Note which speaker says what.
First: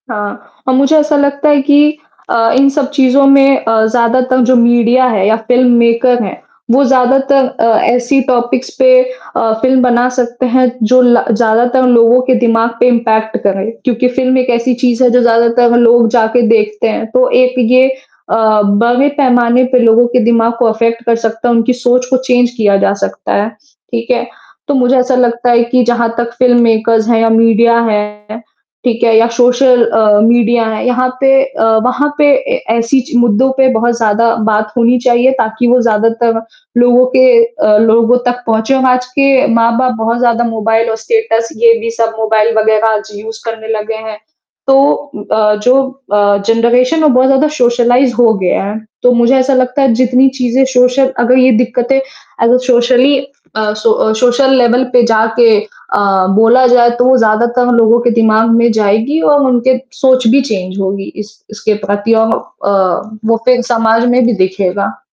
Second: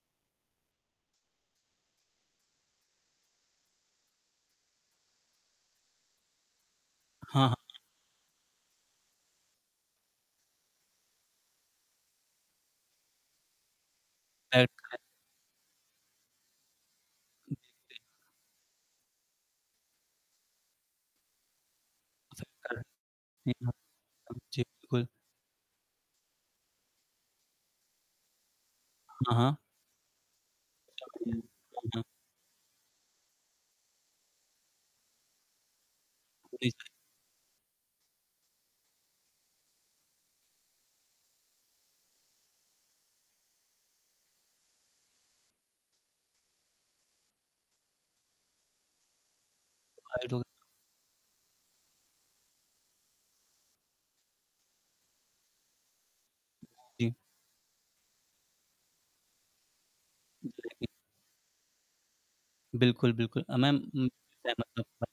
Speaker 1: हाँ अ, मुझे ऐसा लगता है कि अ, इन सब चीज़ों में अ, ज़्यादातर जो मीडिया है या फ़िल्म मेकर है, वो ज़्यादातर
Speaker 2: हाँ, हाँ।
Speaker 1: अ, ऐसी टॉपिक्स पे अ, फ़िल्म बना सकते हैं जो ला ज़्यादातर लोगों के दिमाग़ पे इम्पैक्ट करे, क्योंकि फ़िल्म एक ऐसी
Speaker 2: [unintelligible]
Speaker 1: चीज़ है जो ज़्यादातर लोग जाके देखते हैं। तो एक ये अ, बड़े पैमाने पे लोगों के दिमाग़ को अफेक्ट कर सकता है, उनकी सोच को
Speaker 2: सही
Speaker 1: चेंज किया
Speaker 2: कहा।
Speaker 1: जा सकता है।
Speaker 2: जी, हाँ।
Speaker 1: ठीक है?
Speaker 2: जी,
Speaker 1: तो मुझे
Speaker 2: बिल्कुल।
Speaker 1: ऐसा लगता है कि जहाँ तक फ़िल्म मेकर्स है या मीडिया है, ठीक है, या
Speaker 2: हाँ, हाँ।
Speaker 1: सोशल अ, मीडिया हैं
Speaker 2: जा
Speaker 1: यहाँ पे
Speaker 2: रही हैं।
Speaker 1: अ,
Speaker 2: हाँ, हाँ।
Speaker 1: वहाँ पे ए, ऐसी ची मुद्दों पे बहुत ज़्यादा बात होनी चाहिए ताकि वो ज़्यादातर
Speaker 2: ली जाए।
Speaker 1: लोगों के अ ,लोगों तक पहुँचे। [unintelligible] आज के माँ-बाप बहुत ज़्यादा मोबाइल और स्टेटस ये भी सब मोबाइल वगैरह आज यूज़ करने लगे हैं। तो उम अ, जो अ, जनरेशन वो बहुत ज़्यादा सोशलाइज़ हो गया है, तो मुझे ऐसा लगता है जितनी
Speaker 2: आए डो
Speaker 1: चीज़ें सोशल अगर ये दिक्कतें अगर सोशली आ सो सोशल लेवल पे जाके अ, बोला जाए तो
Speaker 2: जी।
Speaker 1: वो ज़्यादातर लोगों के दिमाग़ में जाएगी और उनके सोच भी चेंज
Speaker 2: जाएगी।
Speaker 1: होगी इस इसके प्रति और अ,
Speaker 2: बिल्कुल,
Speaker 1: वो
Speaker 2: बिल्कुल अ,
Speaker 1: फिर
Speaker 2: मैम
Speaker 1: समाज
Speaker 2: उम,
Speaker 1: में भी दिखेगा।
Speaker 2: [unintelligible]